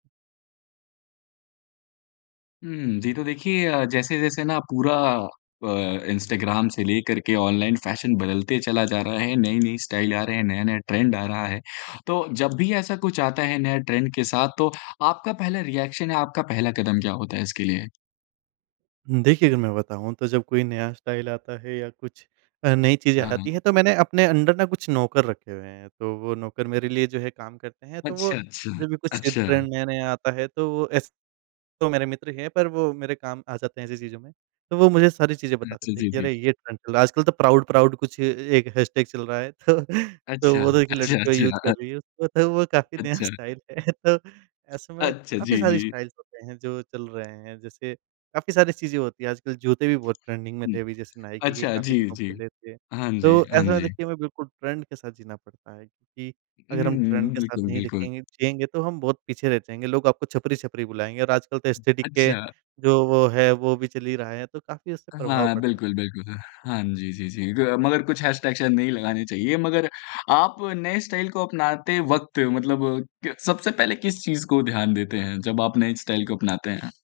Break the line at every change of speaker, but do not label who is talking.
हुँ, जी तो देखिए अ, जैसे-जैसे ना पूरा प इंस्टाग्राम से लेकर के ऑनलाइन फ़ैशन बदलते चला जा रहा है। नई-नई स्टाइल आ रहे हैं, नया-नया ट्रेंड आ रहा है, तो जब भी ऐसा कुछ आता है नया ट्रेंड के साथ तो आपका पहला रिएक्शन है या आपका पहला कदम क्या होता है इसके लिए?
हुँ, देखिए अगर मैं बताऊँ तो जब कोई नया स्टाइल आता है या कुछ अ, नई चीज़ें
हाँ,
आती
हाँ।
हैं तो मैंने अपने अंडर ना कुछ नौकर रखे हुए हैं, तो वो नौकर मेरे लिए जो है काम करते हैं। तो वो
अच्छा, अच्छा,
जब भी कुछ
अच्छा।
ट्रेंड नया-नया आता है तो वो एस तो मेरे मित्र हैं पर वो मेरे काम आ जाते हैं ऐसी चीज़ों में। तो वो मुझे सारी चीज़ें बता
अच्छा,
देते हैं
जी,
कि
जी।
अरे! ये ट्रेंड चल रहा है। आजकल तो प्राउड-प्राउड कुछ ए एक हैशटैग चल रहा है तो तो
अच्छा।
वो तो एक
अच्छा,
लड़की यूज़
अच्छा,
कर
अग
रही है उसको तो वो काफ़ी नया
अच्छा।
स्टाइल है तो ऐसे में
अच्छा
काफ़ी
जी,
सारी
जी।
स्टाइल्स होते हैं जो चल रहे हैं। जैसे काफ़ी सारी चीज़ें होती हैं आजकल जूते भी बहुत ट्रेंडिंग में
हुँ।
थे अभी जैसे नाइकी के
अच्छा
काफ़ी
जी,
दिनों
जी।
पहले थे।
हाँ जी,
तो
हाँ
ऐसा
जी।
देखिए मैं बिल्कुल ट्रेंड के साथ जीना पड़ता है क्योंकि
उ,
अगर हम ट्रेंड
हुँ,
के साथ
बिल्कुल,
नहीं
बिल्कुल।
दिखेंगे जिएँगे तो हम बहुत पीछे रह जाएँगे। लोग आपको छपरी-छपरी बुलाएँगे और आजकल तो एस्थेटिक के
अच्छा।
जो वो है वो भी चल ही रहा है तो काफ़ी उससे प्रभाव
हाँ
पड़ता है।
बिल्कुल, बिल्कुल। हाँ जी, जी, जी ग मगर कुछ हैशटैग शायद नहीं लगाने चाहिए। मगर आप नए स्टाइल को अपनाते वक़्त मतलब क सबसे पहले किस चीज़ को ध्यान देते हैं जब आप नई स्टाइल को अपनाते हैं?